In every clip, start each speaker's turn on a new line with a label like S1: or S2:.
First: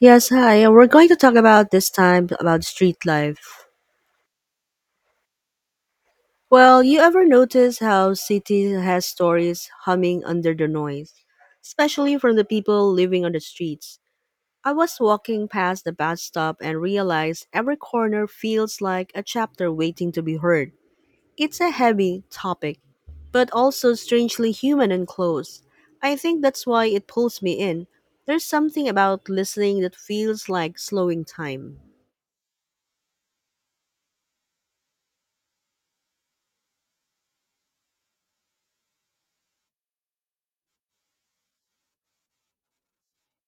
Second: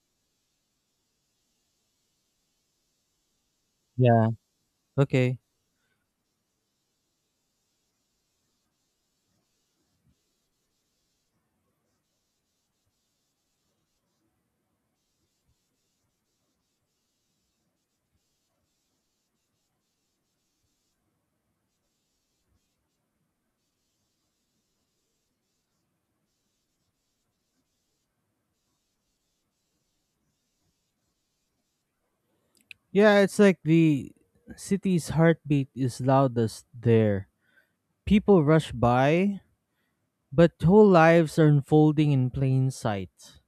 S1: Yes, hi. We're going to talk about this time about street life.
S2: Yeah. Okay.
S1: Well, you ever notice how city has stories humming under the noise, especially from the people living on the streets? I was walking past the bus stop and realized every corner feels like a chapter waiting to be heard. It's a heavy topic, but also strangely human and close. I think that's why it pulls me in. There's something about listening that feels like slowing time.
S2: Yeah, it's like the city's heartbeat is loudest there. People rush by, but whole lives are unfolding in plain sight.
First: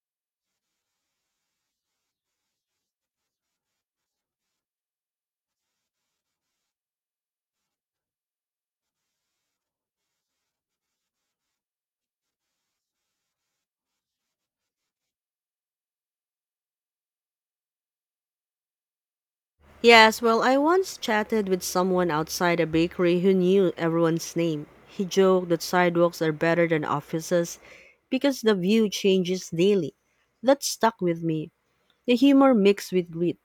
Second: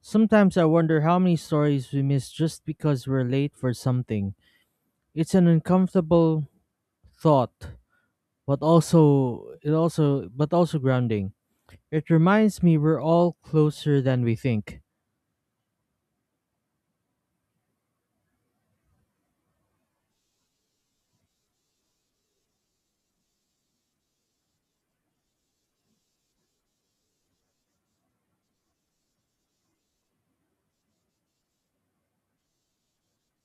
S2: Sometimes I wonder how many stories we miss just because we're late for something. It's an uncomfortable thought, but also grounding. It reminds me we're all closer than we think.
S1: Yes, well, I once chatted with someone outside a bakery who knew everyone's name. He joked that sidewalks are better than offices because the view changes daily. That stuck with me. The humor mixed with grit.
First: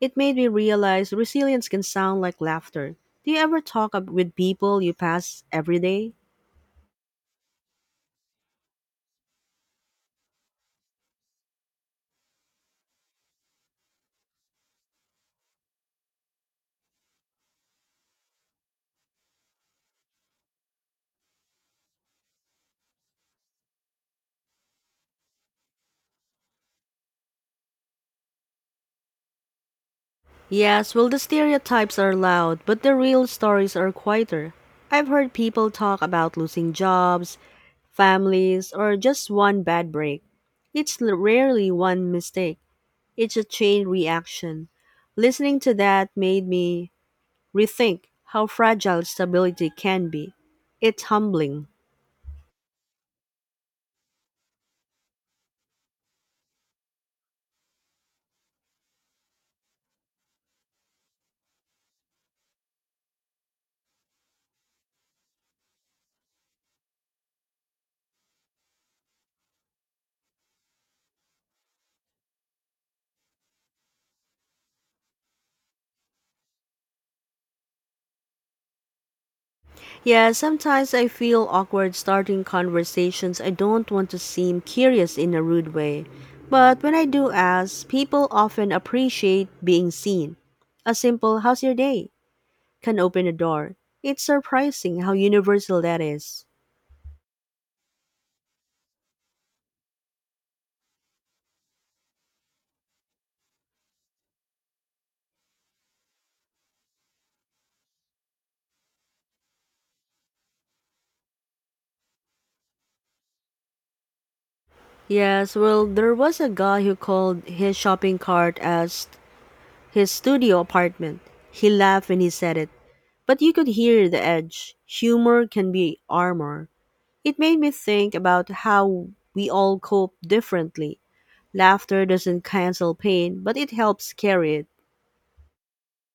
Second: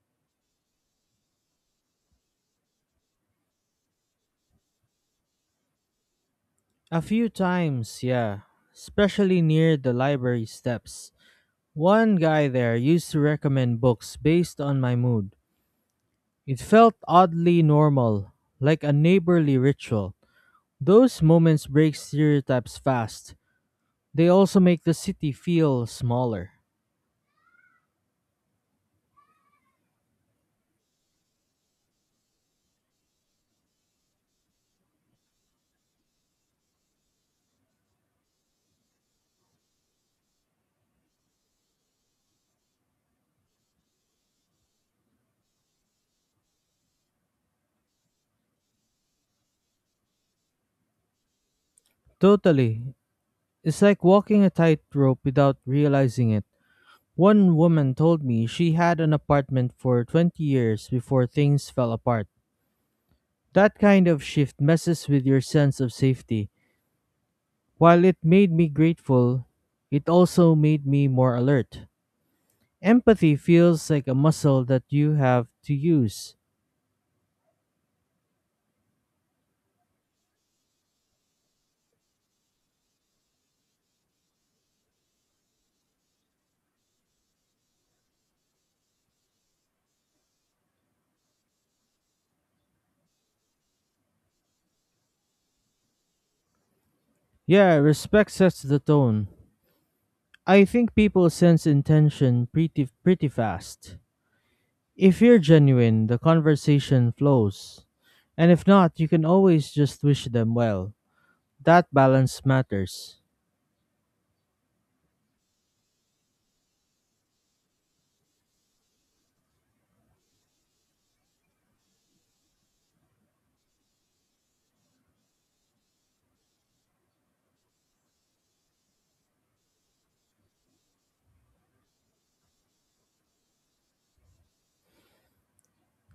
S1: It made me realize resilience can sound like laughter. Do you ever talk up with people you pass every day?
S2: A few times, yeah, especially near the library steps. One guy there used to recommend books based on my mood. It felt oddly normal, like a neighborly ritual. Those moments break stereotypes fast. They also make the city feel smaller.
S1: Yes, well, the stereotypes are loud, but the real stories are quieter. I've heard people talk about losing jobs, families, or just one bad break. It's rarely one mistake, it's a chain reaction. Listening to that made me rethink how fragile stability can be. It's humbling.
S2: Totally. It's like walking a tightrope without realizing it. One woman told me she had an apartment for 20 years before things fell apart. That kind of shift messes with your sense of safety. While it made me grateful, it also made me more alert. Empathy feels like a muscle that you have to use.
S1: Yeah, sometimes I feel awkward starting conversations. I don't want to seem curious in a rude way. But when I do ask, people often appreciate being seen. A simple, how's your day? Can open a door. It's surprising how universal that is.
S2: Yeah, respect sets the tone. I think people sense intention pretty fast. If you're genuine, the conversation flows. And if not, you can always just wish them well. That balance matters.
S1: Yes, well, there was a guy who called his shopping cart as his studio apartment. He laughed when he said it, but you could hear the edge. Humor can be armor. It made me think about how we all cope differently. Laughter doesn't cancel pain, but it helps carry it.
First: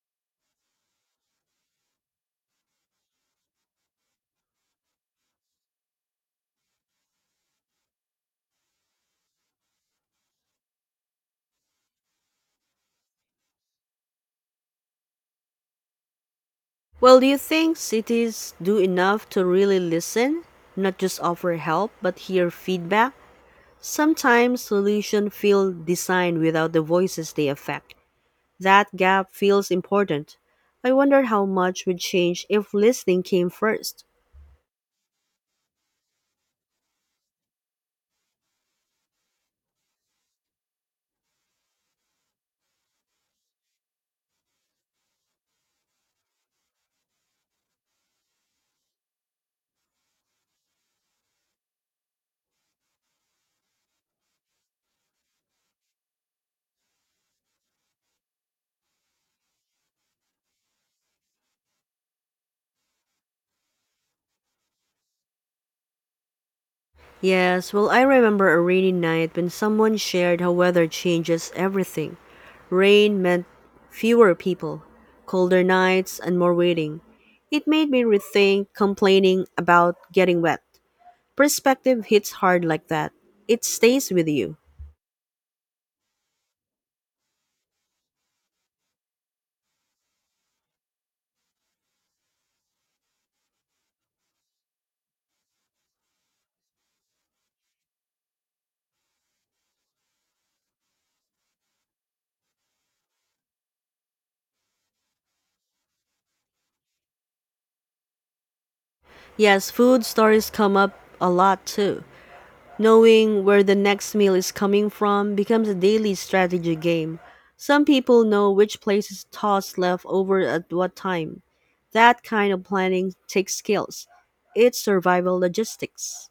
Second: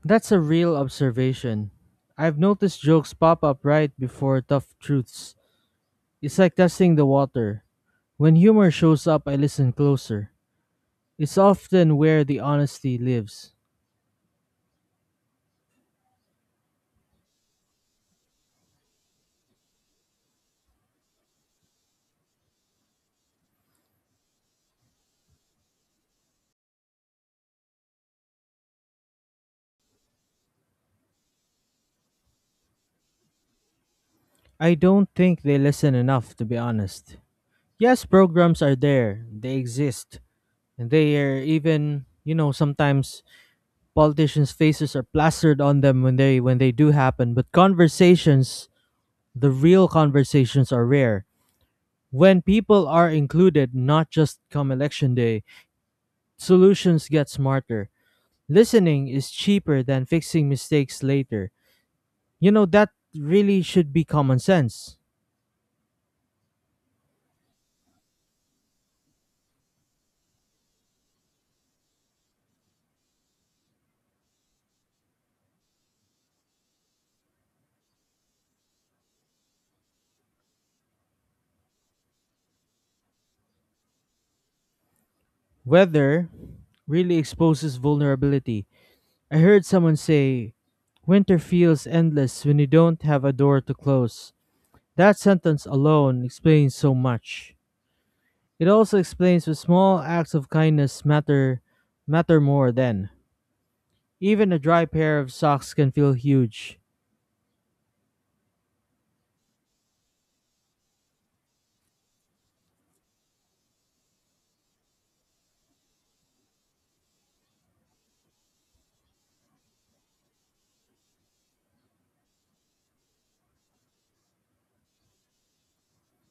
S2: That's a real observation. I've noticed jokes pop up right before tough truths. It's like testing the water. When humor shows up, I listen closer. It's often where the honesty lives.
S1: Well, do you think cities do enough to really listen? Not just offer help, but hear feedback? Sometimes solutions feel designed without the voices they affect. That gap feels important. I wonder how much would change if listening came first.
S2: I don't think they listen enough, to be honest. Yes, programs are there, they exist. And they are even, you know, sometimes politicians' faces are plastered on them when they do happen, but conversations, the real conversations are rare. When people are included, not just come election day, solutions get smarter. Listening is cheaper than fixing mistakes later. You know, that really should be common sense.
S1: Yes, well, I remember a rainy night when someone shared how weather changes everything. Rain meant fewer people, colder nights, and more waiting. It made me rethink complaining about getting wet. Perspective hits hard like that. It stays with you.
S2: Weather really exposes vulnerability. I heard someone say, "Winter feels endless when you don't have a door to close." That sentence alone explains so much. It also explains that small acts of kindness matter more then. Even a dry pair of socks can feel huge.
S1: Yes, food stories come up a lot too. Knowing where the next meal is coming from becomes a daily strategy game. Some people know which places toss leftover at what time. That kind of planning takes skills. It's survival logistics.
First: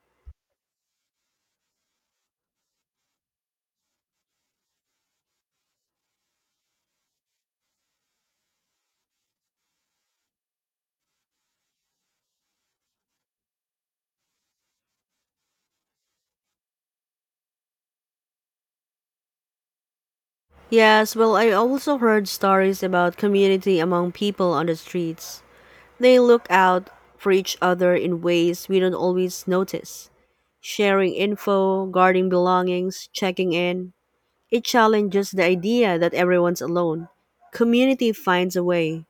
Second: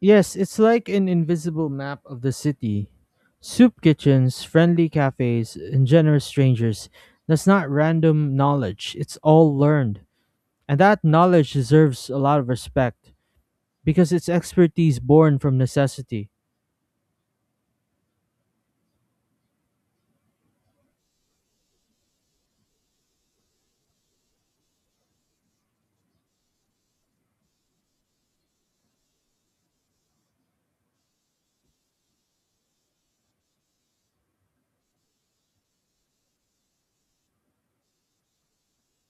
S2: Yes, it's like an invisible map of the city. Soup kitchens, friendly cafes, and generous strangers. That's not random knowledge, it's all learned. And that knowledge deserves a lot of respect because it's expertise born from necessity.
S1: Yes, well, I also heard stories about community among people on the streets. They look out for each other in ways we don't always notice. Sharing info, guarding belongings, checking in, it challenges the idea that everyone's alone. Community finds a way.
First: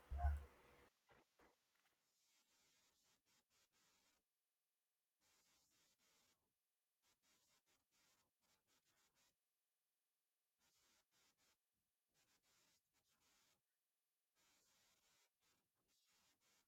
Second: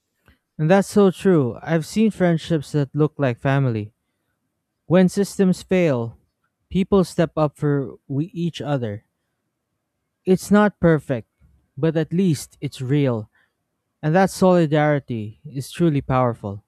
S2: And that's so true. I've seen friendships that look like family. When systems fail, people step up for we each other. It's not perfect, but at least it's real. And that solidarity is truly powerful.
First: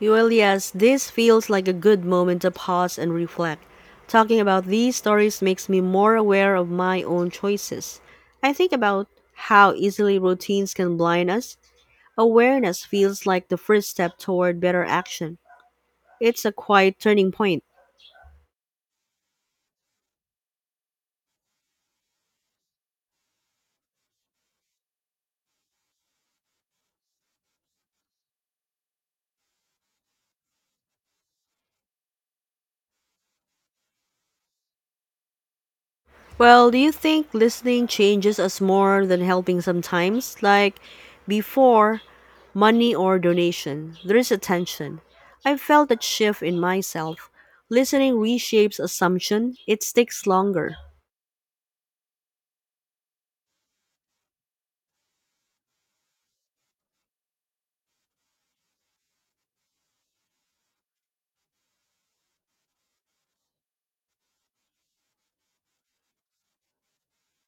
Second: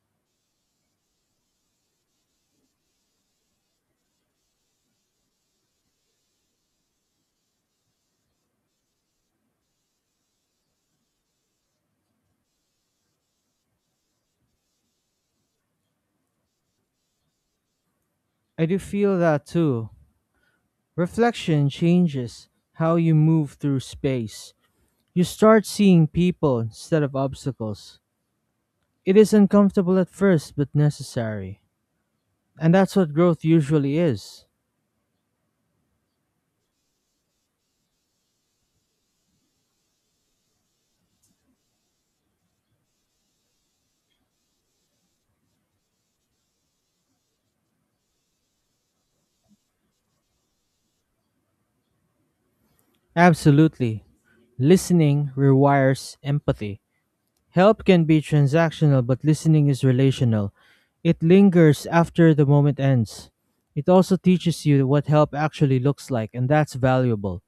S1: Well, yes, this feels like a good moment to pause and reflect. Talking about these stories makes me more aware of my own choices. I think about how easily routines can blind us. Awareness feels like the first step toward better action. It's a quiet turning point.
S2: I do feel that too. Reflection changes how you move through space. You start seeing people instead of obstacles. It is uncomfortable at first, but necessary. And that's what growth usually is.
S1: Well, do you think listening changes us more than helping sometimes? Like before, money or donation, there is attention. I felt that shift in myself. Listening reshapes assumption, it takes longer.
S2: Absolutely. Listening rewires empathy. Help can be transactional, but listening is relational. It lingers after the moment ends. It also teaches you what help actually looks like, and that's valuable.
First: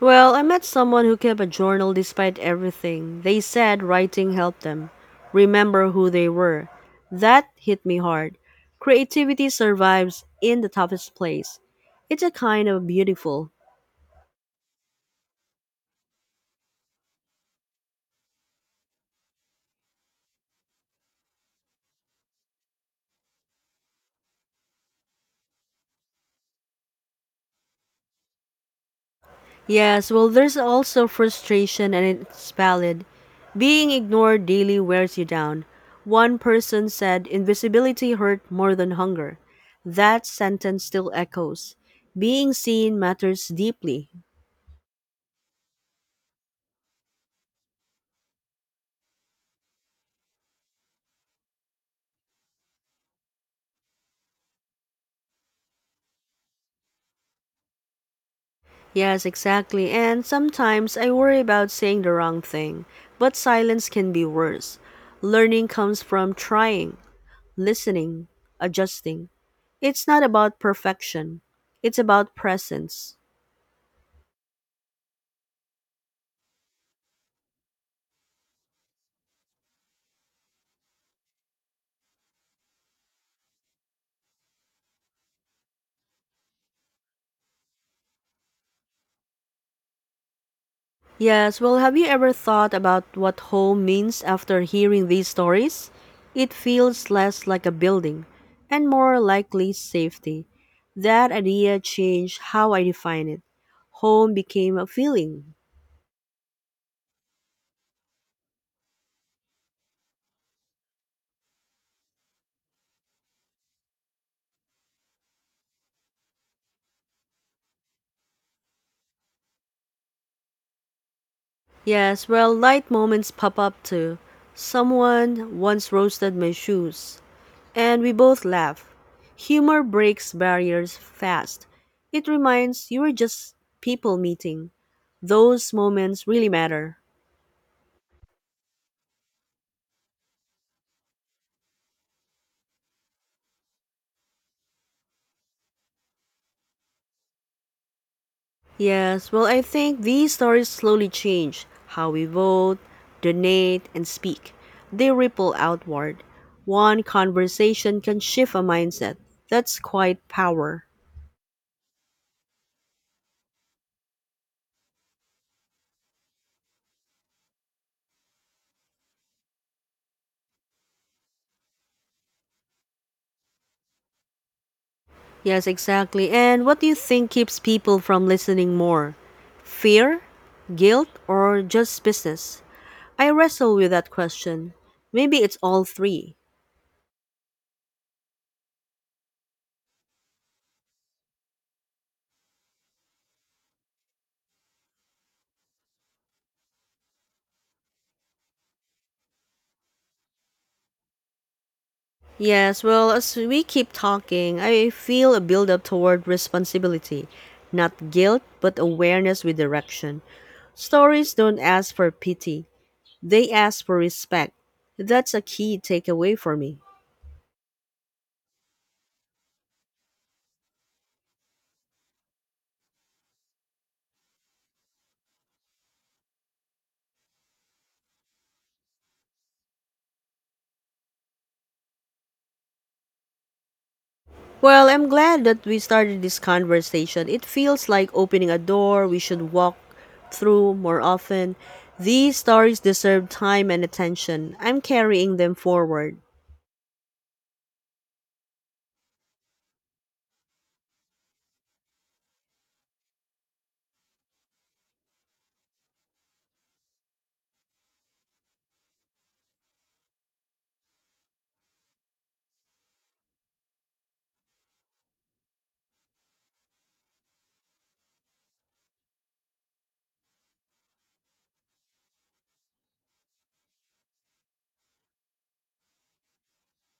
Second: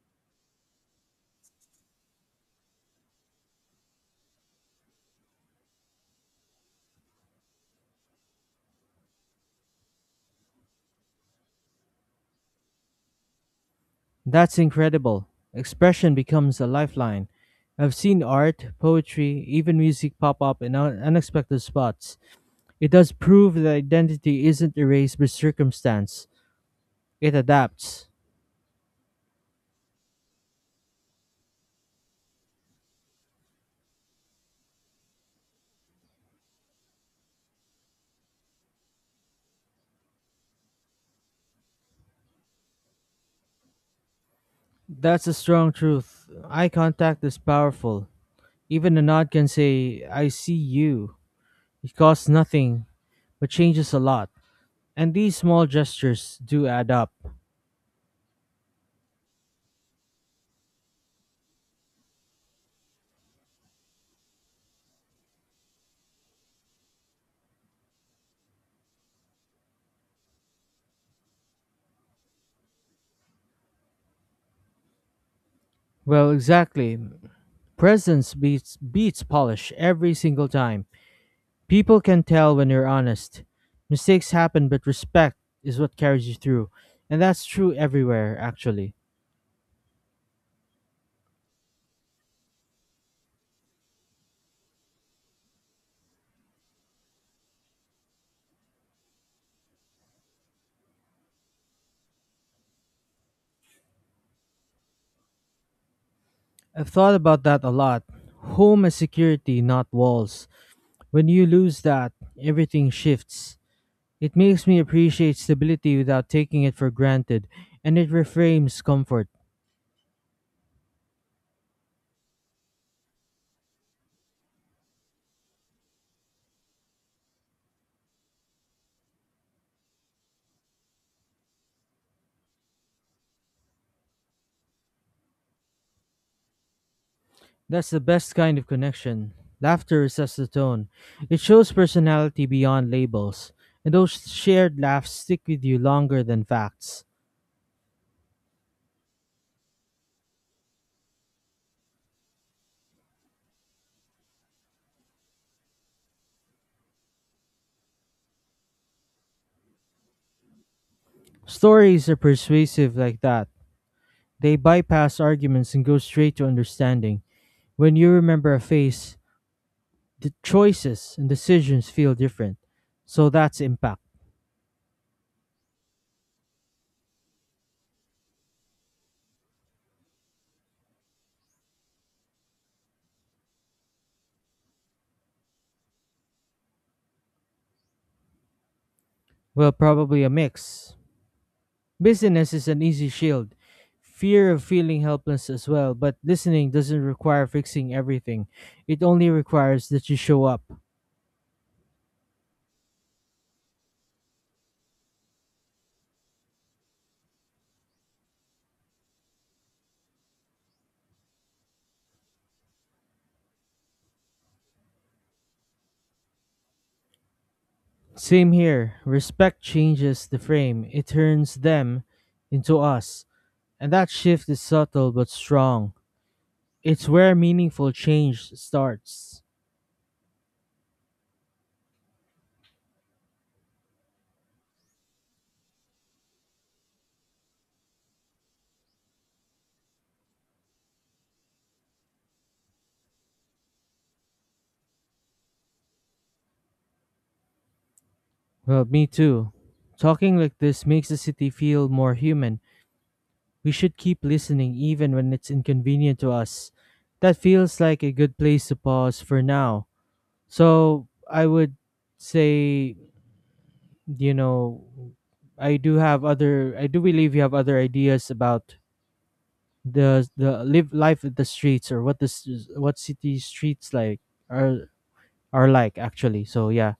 S1: Well, I met someone who kept a journal despite everything. They said writing helped them remember who they were. That hit me hard. Creativity survives in the toughest place. It's a kind of beautiful.
S2: That's incredible. Expression becomes a lifeline. I've seen art, poetry, even music pop up in unexpected spots. It does prove that identity isn't erased by circumstance, it adapts.
S1: Yes, well, there's also frustration, and it's valid. Being ignored daily wears you down. One person said, invisibility hurt more than hunger. That sentence still echoes. Being seen matters deeply.
S2: That's a strong truth. Eye contact is powerful. Even a nod can say, "I see you." It costs nothing, but changes a lot. And these small gestures do add up.
S1: Yes, exactly. And sometimes I worry about saying the wrong thing, but silence can be worse. Learning comes from trying, listening, adjusting. It's not about perfection, it's about presence.
S2: Well, exactly. Presence beats polish every single time. People can tell when you're honest. Mistakes happen, but respect is what carries you through. And that's true everywhere, actually.
S1: Yes, well, have you ever thought about what home means after hearing these stories? It feels less like a building and more likely safety. That idea changed how I define it. Home became a feeling.
S2: I've thought about that a lot. Home is security, not walls. When you lose that, everything shifts. It makes me appreciate stability without taking it for granted, and it reframes comfort.
S1: Yes, well, light moments pop up too. Someone once roasted my shoes, and we both laugh. Humor breaks barriers fast. It reminds you are just people meeting. Those moments really matter.
S2: That's the best kind of connection. Laughter sets the tone. It shows personality beyond labels, and those shared laughs stick with you longer than facts.
S1: Yes, well, I think these stories slowly change how we vote, donate, and speak. They ripple outward. One conversation can shift a mindset. That's quite power.
S2: Stories are persuasive like that. They bypass arguments and go straight to understanding. When you remember a face, the choices and decisions feel different. So that's impact.
S1: Yes, exactly. And what do you think keeps people from listening more? Fear, guilt, or just business? I wrestle with that question. Maybe it's all three.
S2: Well, probably a mix. Busyness is an easy shield, fear of feeling helpless as well, but listening doesn't require fixing everything. It only requires that you show up.
S1: Yes, well, as we keep talking, I feel a buildup toward responsibility. Not guilt, but awareness with direction. Stories don't ask for pity, they ask for respect. That's a key takeaway for me.
S2: Same here. Respect changes the frame, it turns them into us. And that shift is subtle but strong. It's where meaningful change starts.
S1: Well, I'm glad that we started this conversation. It feels like opening a door we should walk through more often. These stories deserve time and attention. I'm carrying them forward.
S2: Well, me too. Talking like this makes the city feel more human. We should keep listening even when it's inconvenient to us. That feels like a good place to pause for now. So I would say, you know, I do have other. I do believe you have other ideas about the live life at the streets or what city streets like are are like actually. So yeah,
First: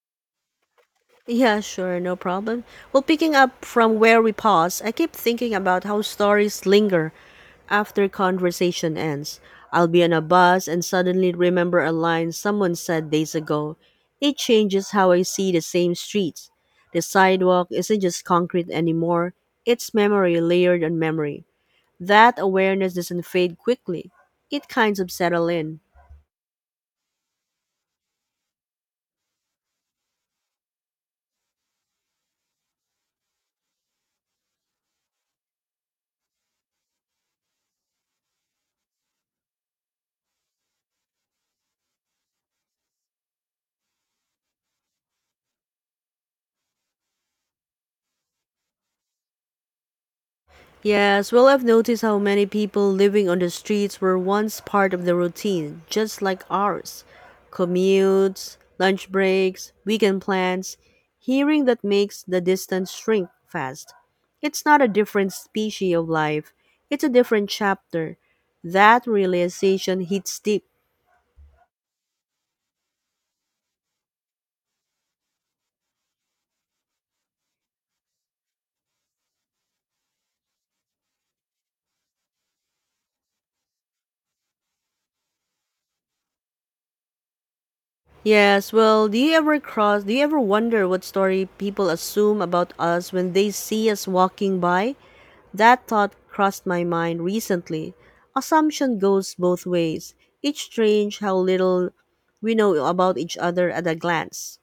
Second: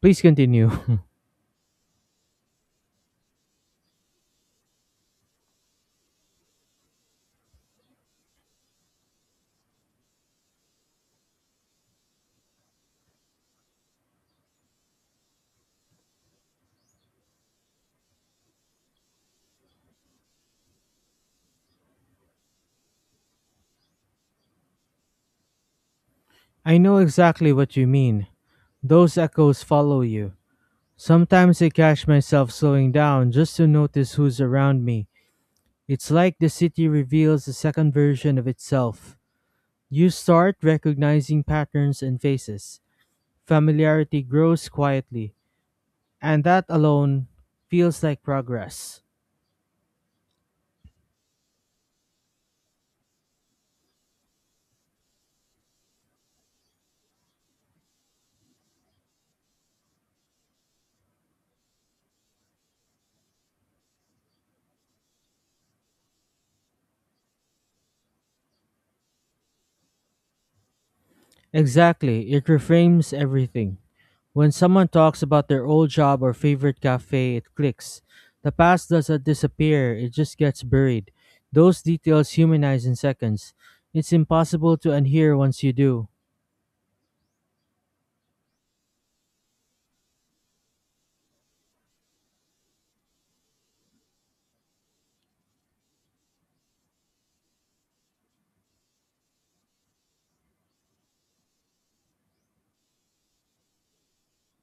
S2: please continue.
S1: Yeah, sure, no problem. Well, picking up from where we paused, I keep thinking about how stories linger after conversation ends. I'll be on a bus and suddenly remember a line someone said days ago. It changes how I see the same streets. The sidewalk isn't just concrete anymore, it's memory layered on memory. That awareness doesn't fade quickly, it kind of settle in.
S2: I know exactly what you mean. Those echoes follow you. Sometimes I catch myself slowing down just to notice who's around me. It's like the city reveals a second version of itself. You start recognizing patterns and faces. Familiarity grows quietly, and that alone feels like progress.
S1: Yes, well, I've noticed how many people living on the streets were once part of the routine, just like ours. Commutes, lunch breaks, weekend plans. Hearing that makes the distance shrink fast. It's not a different species of life, it's a different chapter. That realization hits deep.
S2: Exactly, it reframes everything. When someone talks about their old job or favorite cafe, it clicks. The past doesn't disappear, it just gets buried. Those details humanize in seconds. It's impossible to unhear once you do.
S1: Yes, well, do you ever wonder what story people assume about us when they see us walking by? That thought crossed my mind recently. Assumption goes both ways. It's strange how little we know about each other at a glance.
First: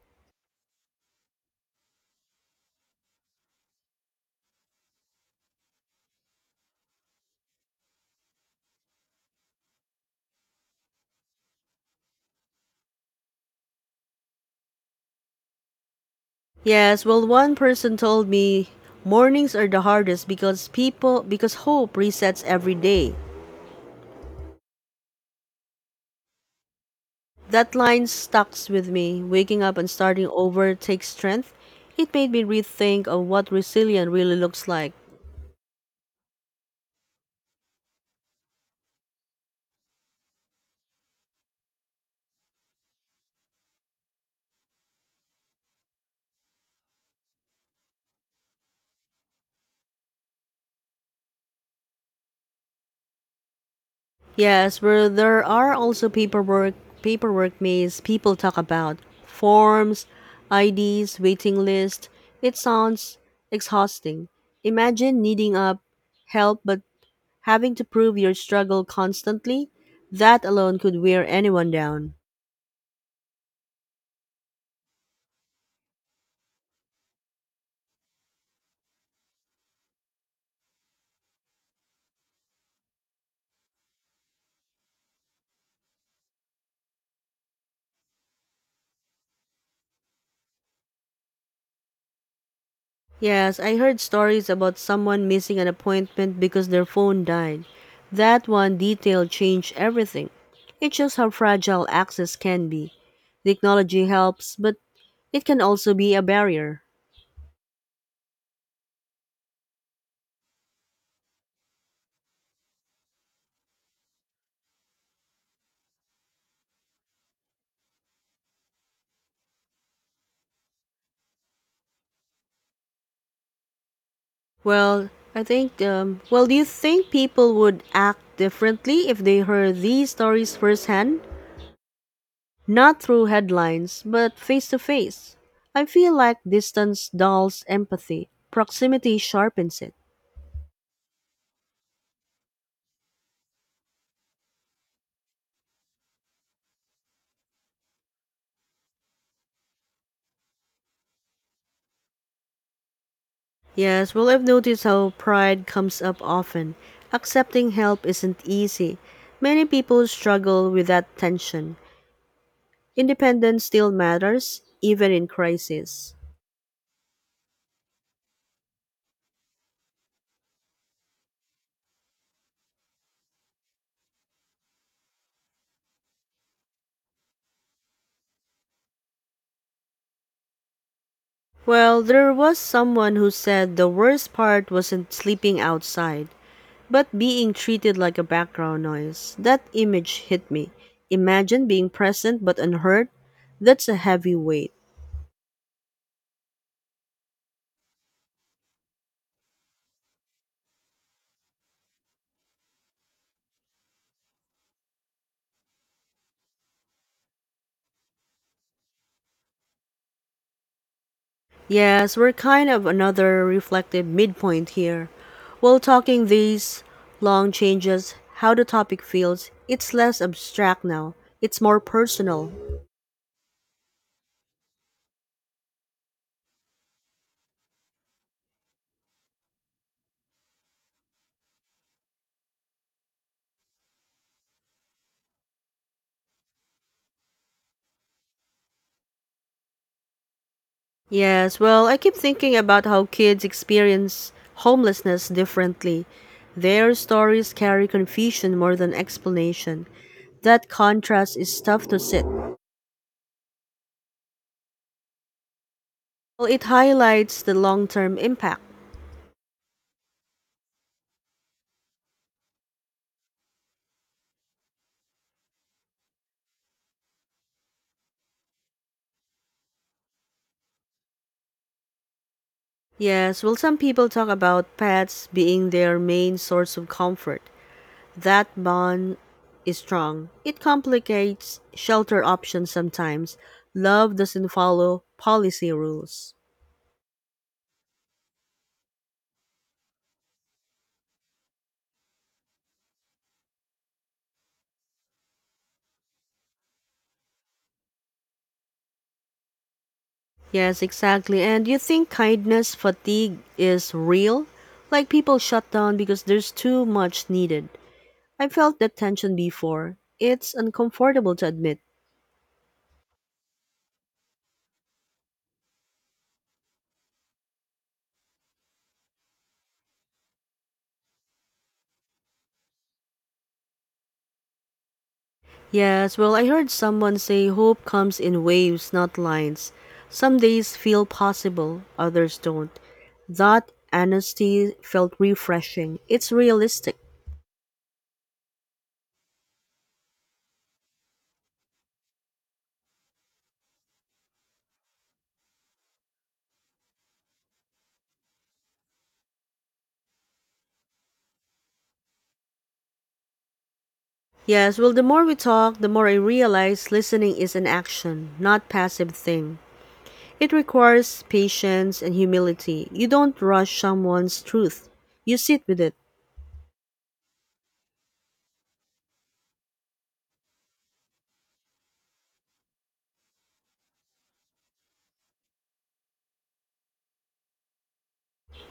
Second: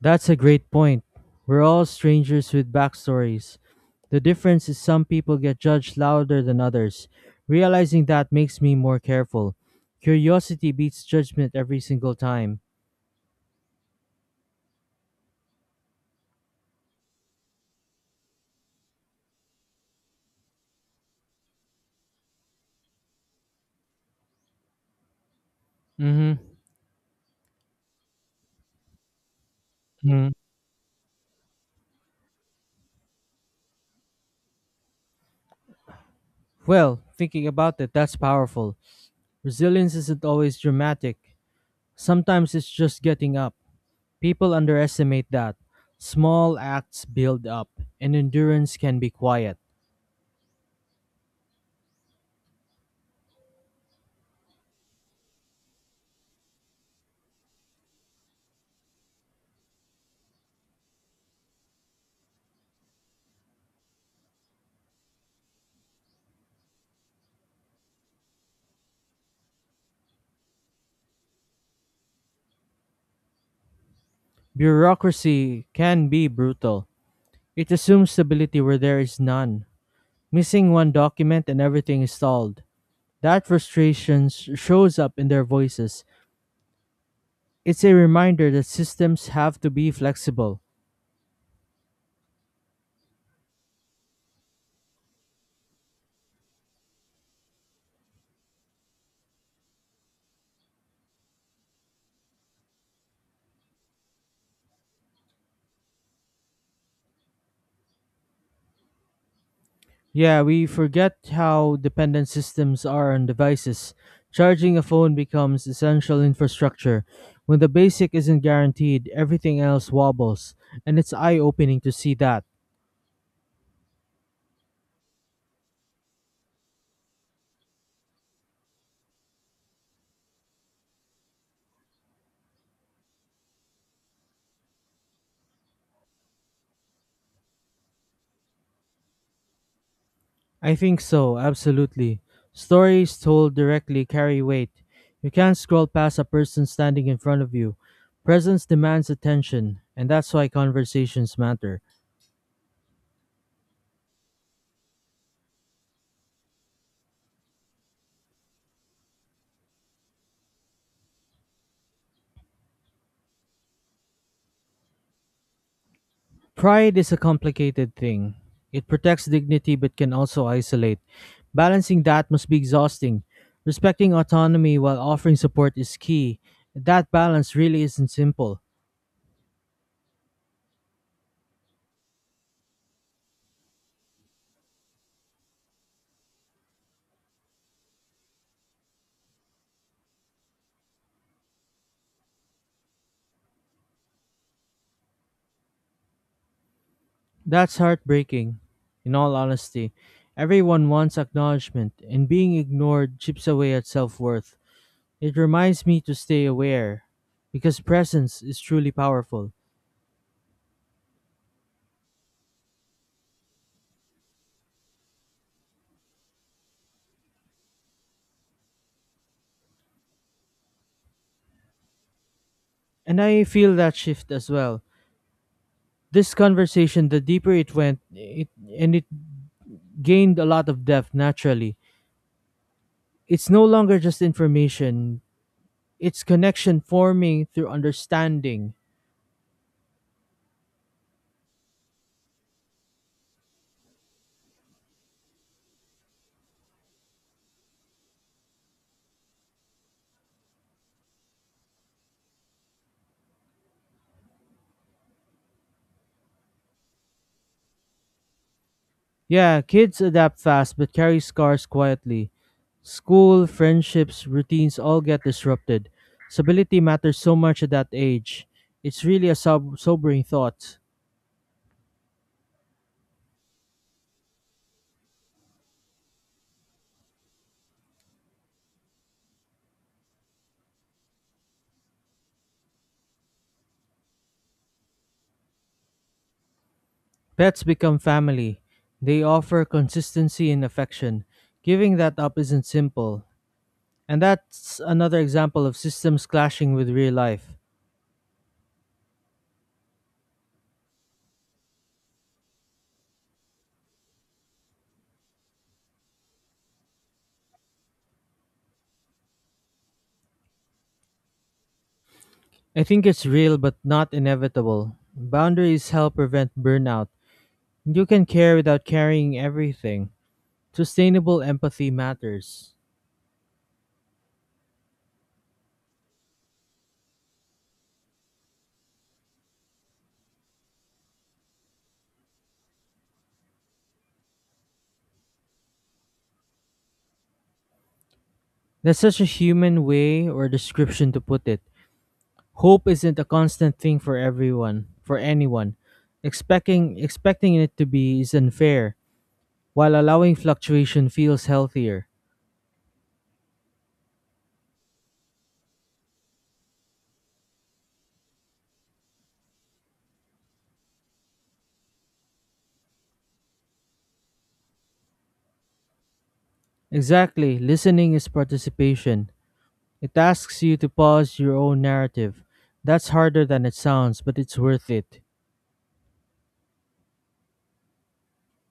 S2: That's a great point. We're all strangers with backstories. The difference is some people get judged louder than others. Realizing that makes me more careful. Curiosity beats judgment every single time.
S1: Yes, well, one person told me mornings are the hardest because hope resets every day.
S2: Mm
S1: That line stucks with me. Waking up and starting
S2: hmm.
S1: over takes strength. It made me rethink of what resilience really looks like.
S2: Well, thinking about it, that's powerful. Resilience isn't always dramatic. Sometimes it's just getting up. People underestimate that. Small acts build up, and endurance can be quiet.
S1: Yes, where there are also paperwork maze people talk about. Forms, IDs, waiting list. It sounds exhausting. Imagine needing up help but having to prove your struggle constantly. That alone could wear anyone down.
S2: Bureaucracy can be brutal. It assumes stability where there is none. Missing one document and everything is stalled. That frustration shows up in their voices. It's a reminder that systems have to be flexible.
S1: Yes, I heard stories about someone missing an appointment because their phone died. That one detail changed everything. It shows how fragile access can be. Technology helps, but it can also be a barrier.
S2: Yeah, we forget how dependent systems are on devices. Charging a phone becomes essential infrastructure. When the basic isn't guaranteed, everything else wobbles, and it's eye opening to see that.
S1: Well, I think, well, do you think people would act differently if they heard these stories firsthand? Not through headlines, but face to face. I feel like distance dulls empathy, proximity sharpens it.
S2: I think so, absolutely. Stories told directly carry weight. You can't scroll past a person standing in front of you. Presence demands attention, and that's why conversations matter.
S1: Yes, well, I've noticed how pride comes up often. Accepting help isn't easy. Many people struggle with that tension. Independence still matters, even in crisis.
S2: Pride is a complicated thing. It protects dignity but can also isolate. Balancing that must be exhausting. Respecting autonomy while offering support is key. That balance really isn't simple.
S1: Well, there was someone who said the worst part wasn't sleeping outside, but being treated like a background noise. That image hit me. Imagine being present but unheard. That's a heavy weight.
S2: That's heartbreaking, in all honesty. Everyone wants acknowledgement, and being ignored chips away at self worth. It reminds me to stay aware, because presence is truly powerful.
S1: Yes, we're kind of another reflective midpoint here. While talking these long changes, how the topic feels, it's less abstract now. It's more personal.
S2: And I feel that shift as well. This conversation, the deeper it went, it and it gained a lot of depth naturally. It's no longer just information, it's connection forming through understanding.
S1: Yes, well, I keep thinking about how kids experience homelessness differently. Their stories carry confusion more than explanation. That contrast is tough to sit. Well, it highlights the long term impact.
S2: Yeah, kids adapt fast but carry scars quietly. School, friendships, routines all get disrupted. Stability matters so much at that age. It's really a sobering thought.
S1: Yes, well, some people talk about pets being their main source of comfort. That bond is strong. It complicates shelter options sometimes. Love doesn't follow policy rules.
S2: Pets become family. They offer consistency and affection. Giving that up isn't simple. And that's another example of systems clashing with real life.
S1: Yes, exactly. And you think kindness fatigue is real? Like people shut down because there's too much needed. I felt that tension before. It's uncomfortable to admit.
S2: I think it's real but not inevitable. Boundaries help prevent burnout. You can care without carrying everything. Sustainable empathy matters.
S1: Yes, well, I heard someone say hope comes in waves, not lines. Some days feel possible, others don't. That honesty felt refreshing. It's realistic.
S2: That's such a human way or description to put it. Hope isn't a constant thing for everyone, for anyone. Expecting it to be is unfair, while allowing fluctuation feels healthier.
S1: Yes, well, the more we talk, the more I realize listening is an action, not passive thing. It requires patience and humility. You don't rush someone's truth. You sit with it.
S2: Exactly, listening is participation. It asks you to pause your own narrative. That's harder than it sounds, but it's worth it.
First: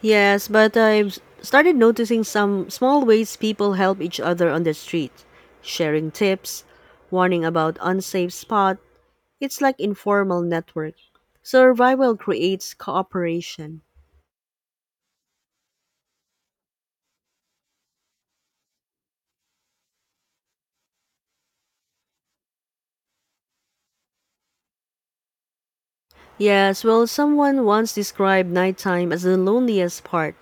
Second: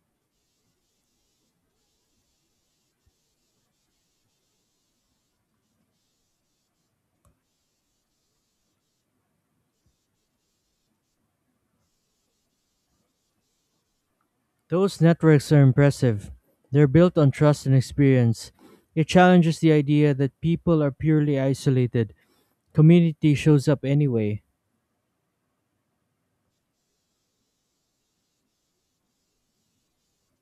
S1: Yes, but I've started noticing some small ways people help each other on the street. Sharing tips, warning about unsafe spot. It's like informal network. Survival creates cooperation.
S2: Those networks are impressive. They're built on trust and experience. It challenges the idea that people are purely isolated. Community shows up anyway.
S1: Yes, well, someone once described nighttime as the loneliest part.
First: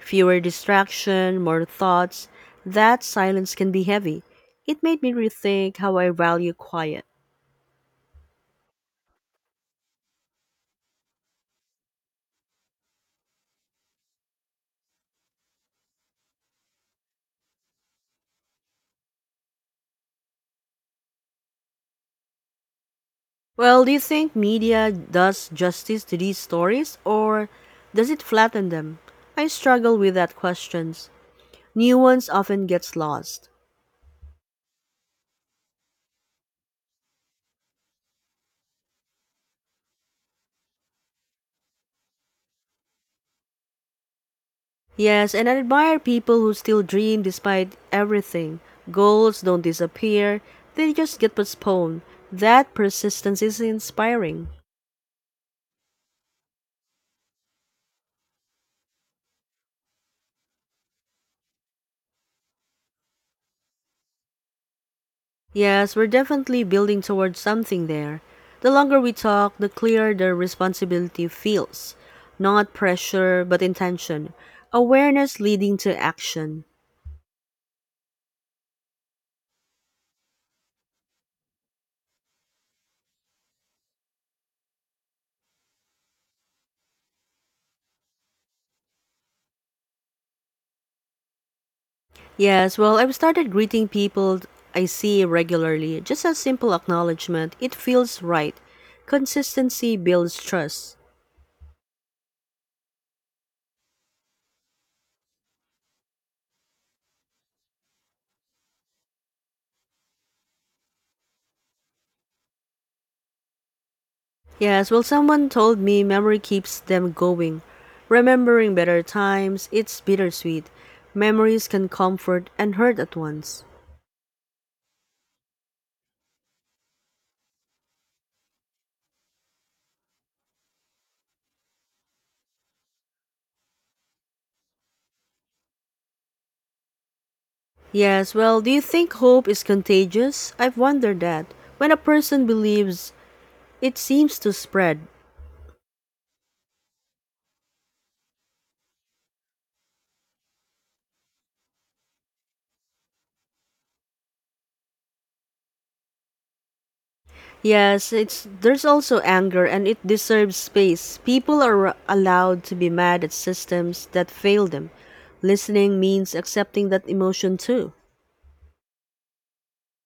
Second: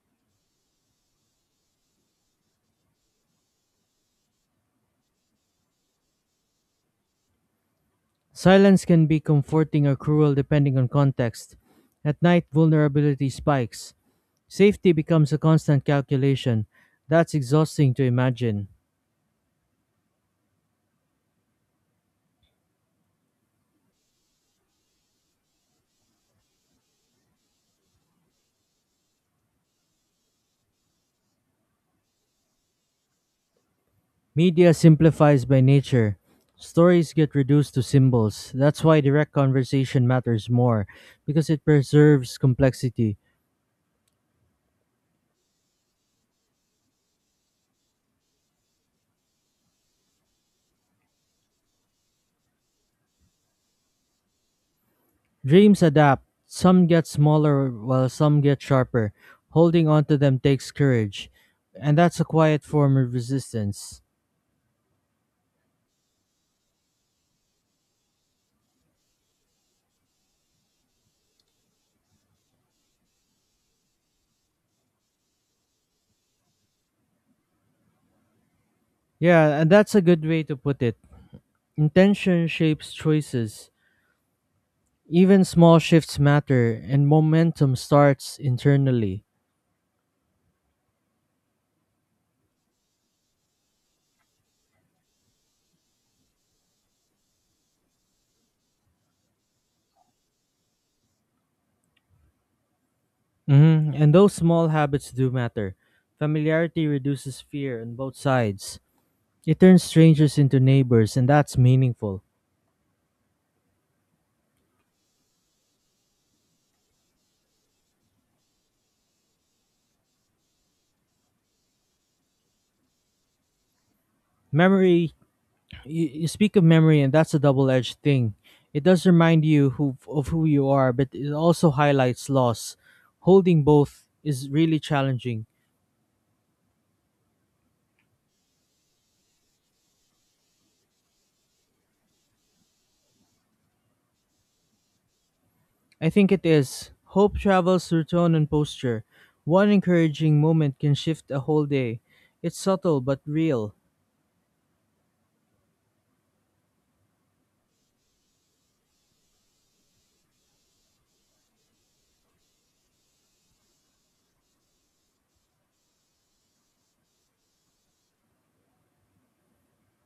S1: Fewer distraction, more thoughts. That silence can be heavy. It made me rethink how I value quiet.
S2: Silence can be comforting or cruel depending on context. At night, vulnerability spikes. Safety becomes a constant calculation. That's exhausting to imagine.
S1: Well, do you think media does justice to these stories or does it flatten them? I struggle with that question. New ones often gets lost.
S2: Media simplifies by nature. Stories get reduced to symbols. That's why direct conversation matters more, because it preserves complexity.
S1: Yes, and I admire people who still dream despite everything. Goals don't disappear, they just get postponed. That persistence is inspiring.
S2: Dreams adapt. Some get smaller while some get sharper. Holding on to them takes courage. And that's a quiet form of resistance.
S1: Yes, we're definitely building towards something there. The longer we talk, the clearer the responsibility feels. Not pressure, but intention. Awareness leading to action.
S2: Yeah, and that's a good way to put it. Intention shapes choices. Even small shifts matter, and momentum starts internally.
S1: Yes, well, I've started greeting people I see regularly. Just a simple acknowledgement. It feels right. Consistency builds trust.
S2: And those small habits do matter. Familiarity reduces fear on both sides. It turns strangers into neighbors, and that's meaningful.
S1: Yes, well, someone told me memory keeps them going. Remembering better times, it's bittersweet. Memories can comfort and hurt at once.
S2: Memory, you speak of memory, and that's a double-edged thing. It does remind you who you are, but it also highlights loss. Holding both is really challenging.
S1: Yes, well, do you think hope is contagious? I've wondered that. When a person believes, it seems to spread.
S2: I think it is. Hope travels through tone and posture. One encouraging moment can shift a whole day. It's subtle but real.
S1: Yes, it's there's also anger and it deserves space. People are allowed to be mad at systems that fail them. Listening means accepting that emotion too.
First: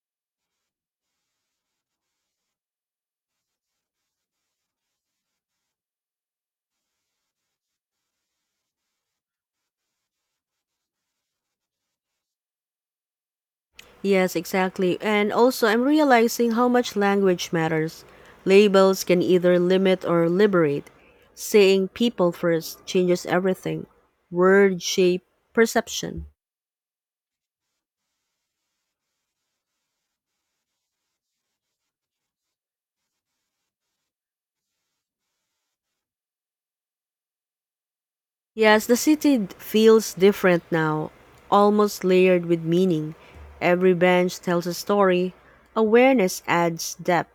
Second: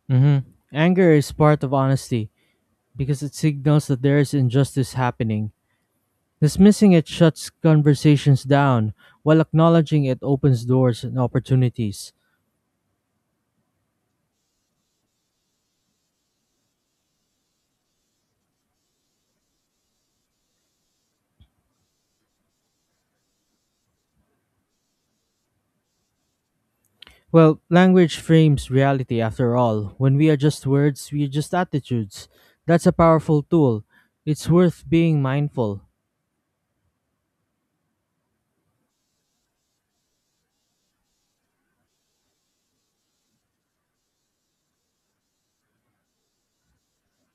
S2: hmm Anger is part of honesty, because it signals that there is injustice happening. Dismissing it shuts conversations down, while acknowledging it opens doors and opportunities.
S1: Yes, exactly. And also I'm realizing how much language matters. Labels can either limit or liberate. Saying people first changes everything. Word shape perception.
S2: Well, language frames reality after all. When we adjust words, we adjust attitudes. That's a powerful tool. It's worth being mindful.
S1: Yes, the city feels different now, almost layered with meaning. Every bench tells a story. Awareness adds depth.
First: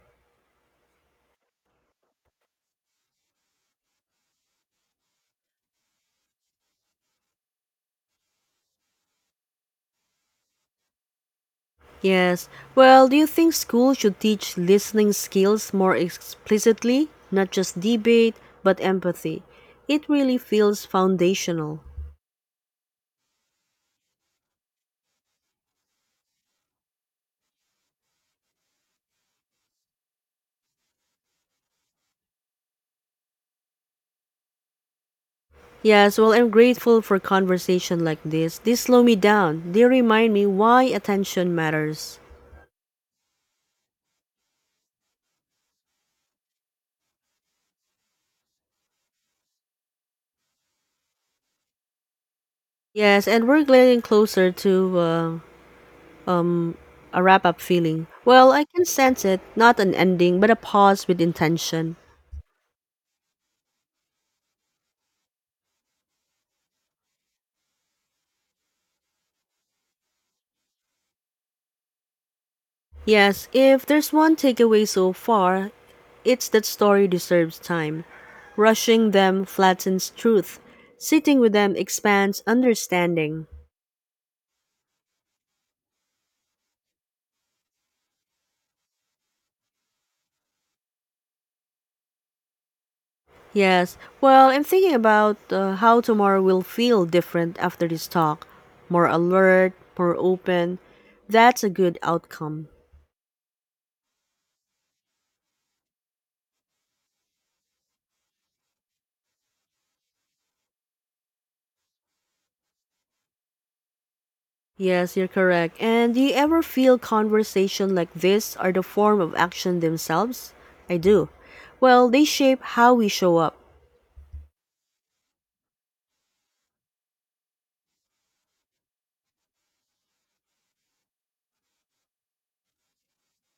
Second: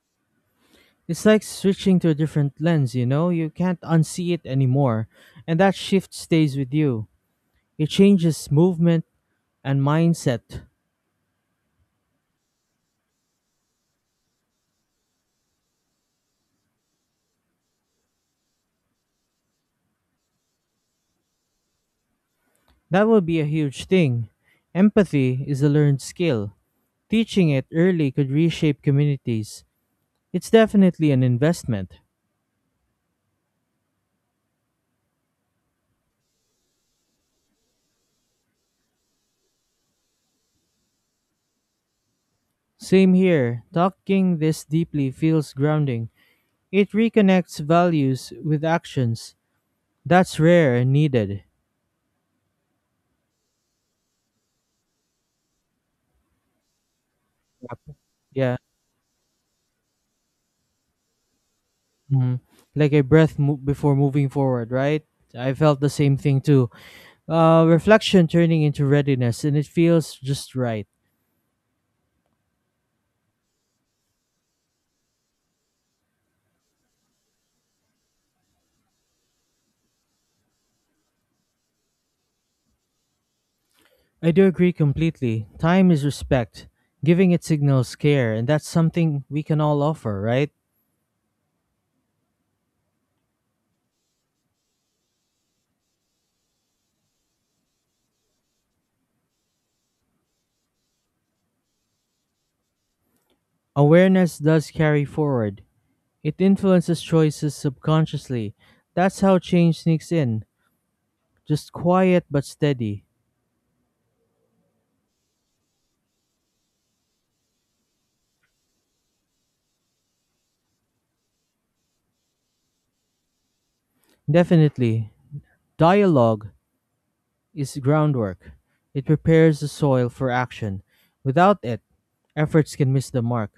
S2: It's like switching to a different lens, you know? You can't unsee it anymore. And that shift stays with you. It changes movement and mindset.
S1: Yes. Well, do you think school should teach listening skills more explicitly, not just debate, but empathy? It really feels foundational.
S2: That would be a huge thing. Empathy is a learned skill. Teaching it early could reshape communities. It's definitely an investment.
S1: Yes, well, I'm grateful for conversation like this. They slow me down. They remind me why attention matters.
S2: Same here. Talking this deeply feels grounding. It reconnects values with actions. That's rare and needed.
S1: Yes, and we're getting closer to uh, um a wrap up
S2: Yep.
S1: feeling. Well,
S2: Yeah.
S1: I can sense it, not an ending, but a pause with intention.
S2: Mhm. Like a breath before moving forward, right? I felt the same thing too. Reflection turning into readiness, and it feels just right.
S1: Yes, if there's one takeaway so far, it's that story deserves time. Rushing them flattens truth. Sitting with them expands understanding.
S2: I do agree completely. Time is respect, giving it signals care, and that's something we can all offer, right?
S1: Yes, well, I'm thinking about how tomorrow will feel different after this talk. More alert, more open. That's a good outcome.
S2: Awareness does carry forward. It influences choices subconsciously. That's how change sneaks in. Just quiet but steady.
S1: Yes, you're correct. And do you ever feel conversation like this are the form of action themselves? I do. Well, they shape how we show up.
S2: Definitely, dialogue is groundwork. It prepares the soil for action. Without it, efforts can miss the mark.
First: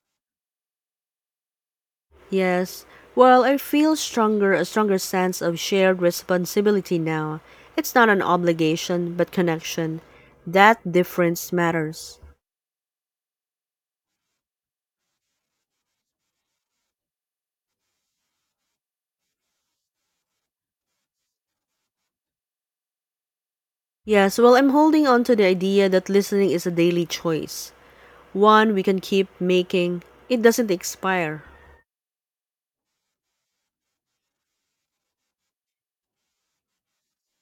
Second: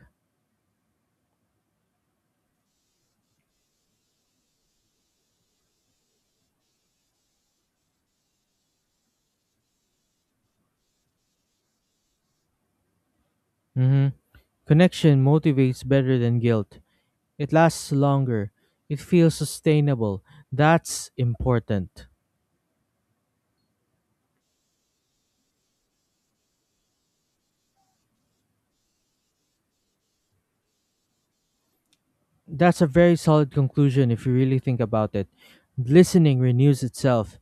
S1: Yes. Well, I feel stronger a stronger sense of shared responsibility now. It's not an obligation, but connection. That difference matters.
S2: hmm Connection motivates better than guilt. It lasts longer. It feels sustainable. That's important.
S1: Yes, well, I'm holding on to the idea that listening is a daily choice. One we can keep making. It doesn't expire.
S2: That's a very solid conclusion if you really think about it. Listening renews itself.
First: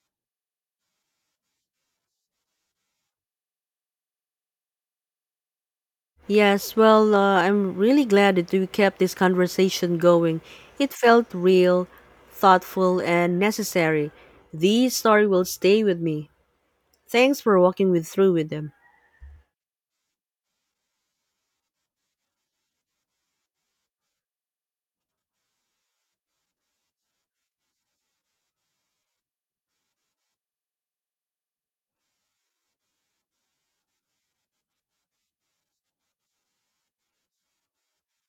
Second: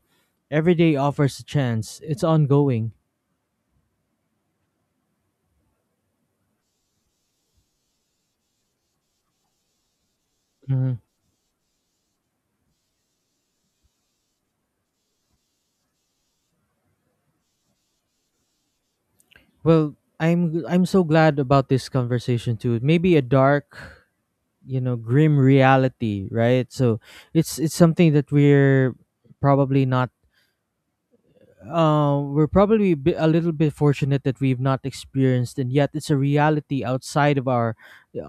S2: Every day offers a chance. It's ongoing.
S1: Yes, well, I'm really glad that we kept this conversation going. It
S2: Mhm.
S1: felt real, thoughtful, and necessary. The story will stay with me. Thanks for walking me through with them.
S2: Well, I'm so glad about this conversation too. Maybe a dark, grim reality, right? So it's something that we're probably not. We're probably a a little bit fortunate that we've not experienced, and yet it's a reality outside of our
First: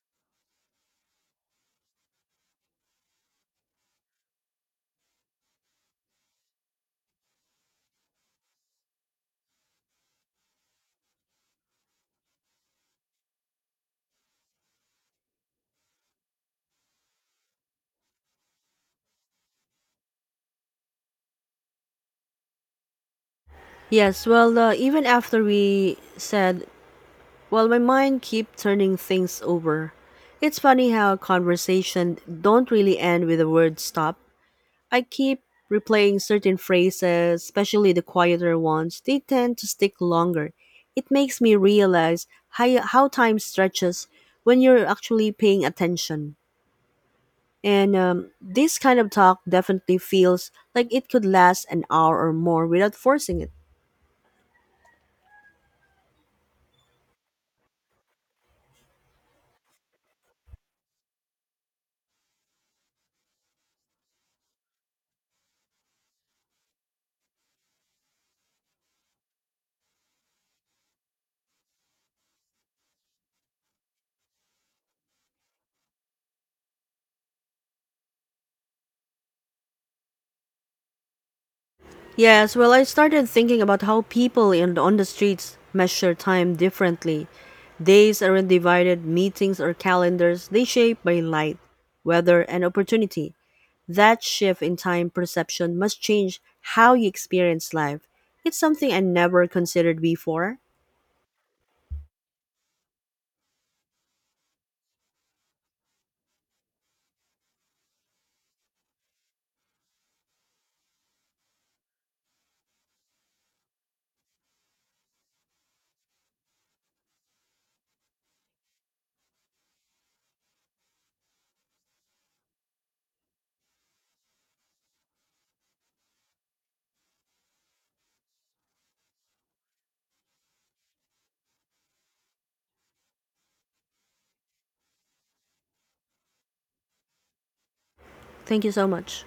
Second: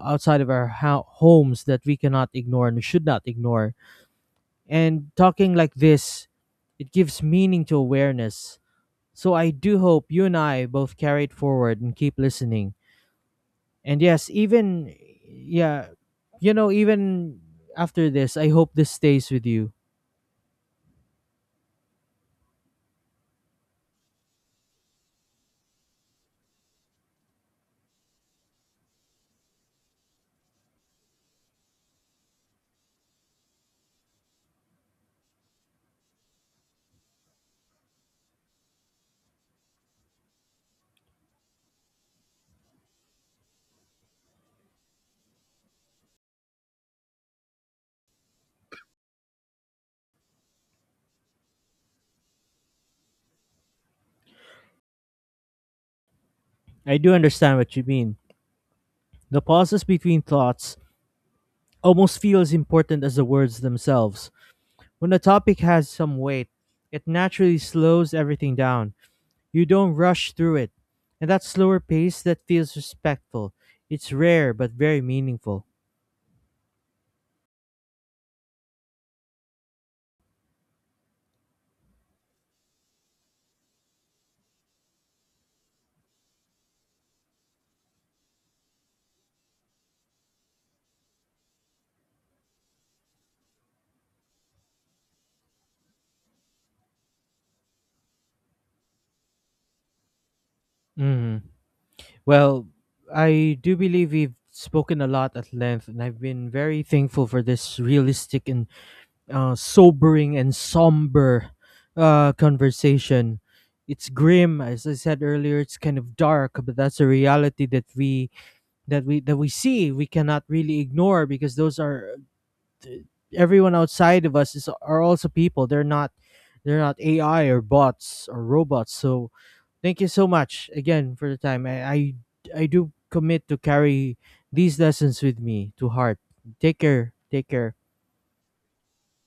S2: homes that we cannot ignore and should not ignore. And talking like this, it gives meaning to awareness. So I do hope you and I both carry it forward and keep listening. And yes, even yeah, you know, even after this, I hope this stays with you.
S1: Yes, well, even after we said, well, my mind keep turning things over. It's funny how conversation don't really end with the word stop. I keep replaying certain phrases, especially the quieter ones. They tend to stick longer. It makes me realize how time stretches when you're actually paying attention. And this kind of talk definitely feels like it could last an hour or more without forcing it.
S2: I do understand what you mean. The pauses between thoughts almost feel as important as the words themselves. When a topic has some weight, it naturally slows everything down. You don't rush through it. And that slower pace that feels respectful. It's rare but very meaningful.
S1: Yes, well, I started thinking about how people on the streets measure time differently. Days aren't divided, meetings or calendars, they shape by light, weather, and opportunity. That shift in time perception must change how you experience life. It's something I never considered before.
S2: Mhm. Well, I do believe we've spoken a lot at length, and I've been very thankful for this realistic and sobering and somber conversation. It's grim, as I said earlier. It's kind of dark, but that's a reality that we see. We cannot really ignore because those are everyone outside of us is are also people. They're not AI or bots or robots. So thank you so much again for the time. I do commit to carry these lessons with me to heart. Take care. Take care.
S1: Thank you so much.